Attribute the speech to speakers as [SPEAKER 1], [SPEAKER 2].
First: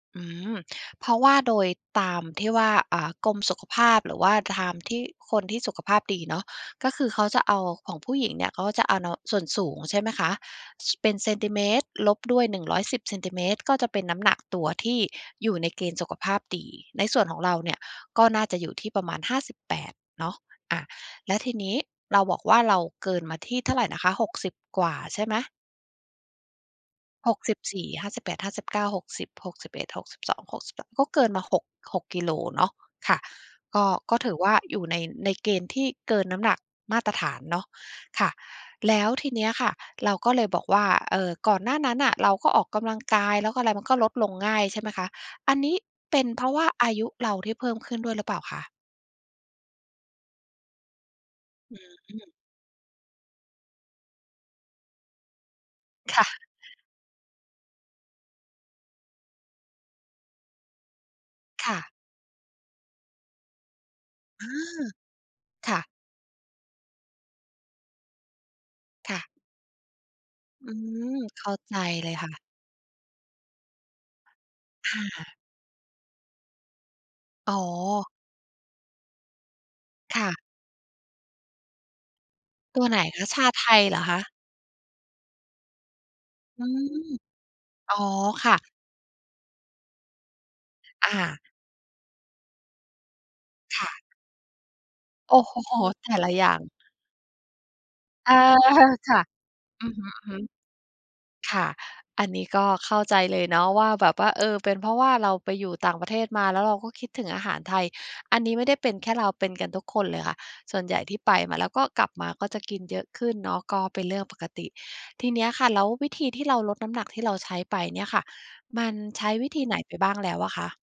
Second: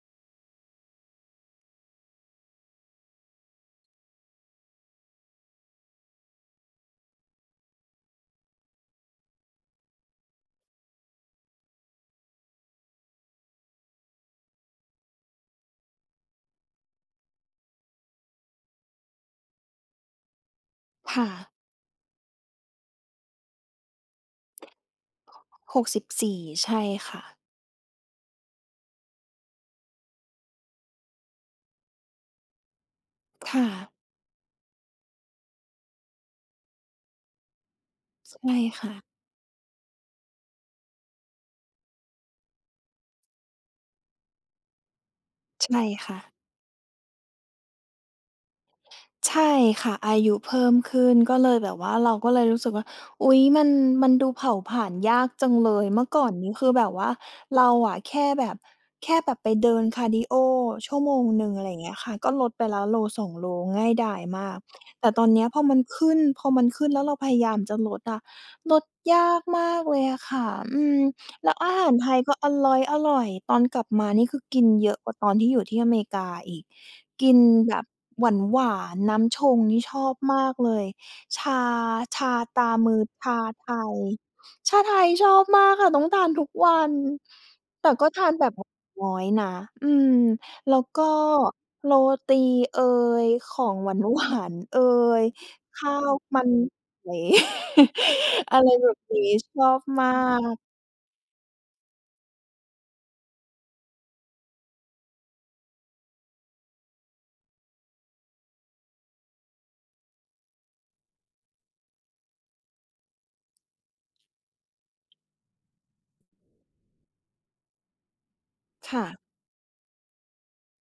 [SPEAKER 1] อืม เพราะว่าโดยตามที่ว่า อ่า กรมสุขภาพ หรือว่าตาม ที่คนที่สุขภาพดีเนาะ ก็คือเขาจะเอาของผู้หญิงเนี่ย เขาจะเอา น ส่วนสูงใช่ไหมคะ ส เป็นเซนติเมตร ลบด้วย 110 เซนติเมตร ก็จะเป็นน้ำหนักตัวที่อยู่ในเกณฑ์สุขภาพดี ในส่วนของเราเนี่ยก็น่าจะอยู่ที่ประมาณ 58 เนาะ อ่า
[SPEAKER 2] ค่
[SPEAKER 1] แล้ว
[SPEAKER 2] ะ
[SPEAKER 1] ทีนี้เราบอกว่าเราเกินมาที่เท่าไรนะคะ 60 กว่าใช่ไหม?
[SPEAKER 2] 64 ใช่ค่ะ
[SPEAKER 1] 64, 58, 59, 60, 61, 62, 63 ก็เกินมา 6- 6 กิโลเนาะ ค่ะ
[SPEAKER 2] ค่
[SPEAKER 1] ก็
[SPEAKER 2] ะ
[SPEAKER 1] ก็ถือว่าอยู่ใน ในเกณฑ์ที่เกินน้ำหนักมาตรฐานเนาะ ค่ะ
[SPEAKER 2] ใช่ค่
[SPEAKER 1] แล้
[SPEAKER 2] ะ
[SPEAKER 1] วทีเนี้ยค่ะเราก็เลยบอกว่า เอ่อ ก่อนหน้านั้นน่ะ เราก็ออกกำลังกาย แล้วก็อะไรมันก็ลดลงง่ายใช่ไหมคะ อันน
[SPEAKER 2] ใช
[SPEAKER 1] ี้
[SPEAKER 2] ่ค
[SPEAKER 1] เ
[SPEAKER 2] ่
[SPEAKER 1] ป็น
[SPEAKER 2] ะ
[SPEAKER 1] เพราะว่าอายุเราที่เพิ่มขึ้นด้วยหรือเปล่าคะ?
[SPEAKER 2] ใช่ค่ะ อายุเพิ่มขึ้น ก็เลยแบ
[SPEAKER 1] อ
[SPEAKER 2] บว่า เร
[SPEAKER 1] ื
[SPEAKER 2] าก็
[SPEAKER 1] อ
[SPEAKER 2] เลยรู้สึกว่า อุ๊ย มัน มันดูเผาผลาญยากจังเลย เมื่อ
[SPEAKER 1] ค
[SPEAKER 2] ก
[SPEAKER 1] ่
[SPEAKER 2] ่อน
[SPEAKER 1] ะ
[SPEAKER 2] นี้คือแบบว่าเราอะแค่แบบ แค่แบบไปเดินคาร์ดีโอชั่วโมงหนึ่ง อะไ
[SPEAKER 1] ค
[SPEAKER 2] รอ
[SPEAKER 1] ่
[SPEAKER 2] ย่า
[SPEAKER 1] ะ
[SPEAKER 2] งเงี้ยค่ะ ก็ลดไป แล้วโล 2 โล ง่ายดาย
[SPEAKER 1] เ
[SPEAKER 2] ม
[SPEAKER 1] อ
[SPEAKER 2] าก
[SPEAKER 1] อ
[SPEAKER 2] แต่ตอนเนี้ยพอ
[SPEAKER 1] ค
[SPEAKER 2] ม
[SPEAKER 1] ่
[SPEAKER 2] ัน
[SPEAKER 1] ะ
[SPEAKER 2] ขึ้น พอมันขึ้นแล้วเราพยายามจะลดอะ ลด
[SPEAKER 1] ค
[SPEAKER 2] ย
[SPEAKER 1] ่ะ
[SPEAKER 2] ากมากเลยอะค่ะ
[SPEAKER 1] อื
[SPEAKER 2] อืม
[SPEAKER 1] ม เข
[SPEAKER 2] แล
[SPEAKER 1] ้
[SPEAKER 2] ้
[SPEAKER 1] า
[SPEAKER 2] วอ
[SPEAKER 1] ใ
[SPEAKER 2] า
[SPEAKER 1] จ
[SPEAKER 2] หารไ
[SPEAKER 1] เล
[SPEAKER 2] ท
[SPEAKER 1] ย
[SPEAKER 2] ย
[SPEAKER 1] ค่
[SPEAKER 2] ก
[SPEAKER 1] ะ
[SPEAKER 2] ็อร่อย ๆ ตอนกลับมา นี่คือกินเย
[SPEAKER 1] ค
[SPEAKER 2] อะกว่า
[SPEAKER 1] ่
[SPEAKER 2] ตอ
[SPEAKER 1] ะ
[SPEAKER 2] นที่อยู่ที่อเมริกา อีก กิน
[SPEAKER 1] อ๋
[SPEAKER 2] แบบ
[SPEAKER 1] อ
[SPEAKER 2] หวาน ๆ น้ำชงนี่ชอบ
[SPEAKER 1] ค่
[SPEAKER 2] ม
[SPEAKER 1] ะ
[SPEAKER 2] ากเลย ชา ชาตรา
[SPEAKER 1] ตัว
[SPEAKER 2] ม
[SPEAKER 1] ไห
[SPEAKER 2] ื
[SPEAKER 1] น
[SPEAKER 2] อ
[SPEAKER 1] ค
[SPEAKER 2] ช
[SPEAKER 1] ะ
[SPEAKER 2] า
[SPEAKER 1] ชาไท
[SPEAKER 2] ไท
[SPEAKER 1] ยเหร
[SPEAKER 2] ย
[SPEAKER 1] อคะ?
[SPEAKER 2] ชาไทยชอบมากค่ะ ต้องทานทุก
[SPEAKER 1] อื
[SPEAKER 2] วั
[SPEAKER 1] ม
[SPEAKER 2] น แต
[SPEAKER 1] อ
[SPEAKER 2] ่
[SPEAKER 1] ๋อ
[SPEAKER 2] ก็ทานแบ
[SPEAKER 1] ค่
[SPEAKER 2] บ
[SPEAKER 1] ะ
[SPEAKER 2] หวานน้อยนะ อืม แล้วก็
[SPEAKER 1] อา
[SPEAKER 2] โรตีเอย ของ
[SPEAKER 1] ค่
[SPEAKER 2] ห
[SPEAKER 1] ะ
[SPEAKER 2] วาน ๆ เอย
[SPEAKER 1] โอ้โฮ โฮ
[SPEAKER 2] ข้า
[SPEAKER 1] แต
[SPEAKER 2] ว
[SPEAKER 1] ่ละ
[SPEAKER 2] ม
[SPEAKER 1] อ
[SPEAKER 2] ั
[SPEAKER 1] ย่
[SPEAKER 2] น
[SPEAKER 1] าง
[SPEAKER 2] ไก่
[SPEAKER 1] เออ
[SPEAKER 2] อะไรแบบ
[SPEAKER 1] ค
[SPEAKER 2] น
[SPEAKER 1] ่
[SPEAKER 2] ี
[SPEAKER 1] ะ
[SPEAKER 2] ้ชอบ
[SPEAKER 1] อือฮ
[SPEAKER 2] มา
[SPEAKER 1] ึ
[SPEAKER 2] ก
[SPEAKER 1] ๆ ค่ะ อันนี้ก็เข้าใจเลยเนาะว่า แบบว่า เอ่อ เป็นเพราะว่าเราไปอยู่ต่างประเทศมา แล้วเราก็คิดถึงอาหารไทย อันนี้ไม่ได้เป็นแค่เรา เป็นกันทุกคนเลยค่ะ ส่วนใหญ่ที่ไปมาแล้ว ก็กลับมาก็จะกินเยอะขึ้นเนาะ ก็เป็นเรื่องปกติ ทีเนี้ยค่ะ แล้ววิธีที่เราลดน้ำหนักที่เราใช้ไปเนี่ยค่ะ มั
[SPEAKER 2] ค
[SPEAKER 1] น
[SPEAKER 2] ่ะ
[SPEAKER 1] ใช้วิธีไหนไปบ้างแล้วอะคะ?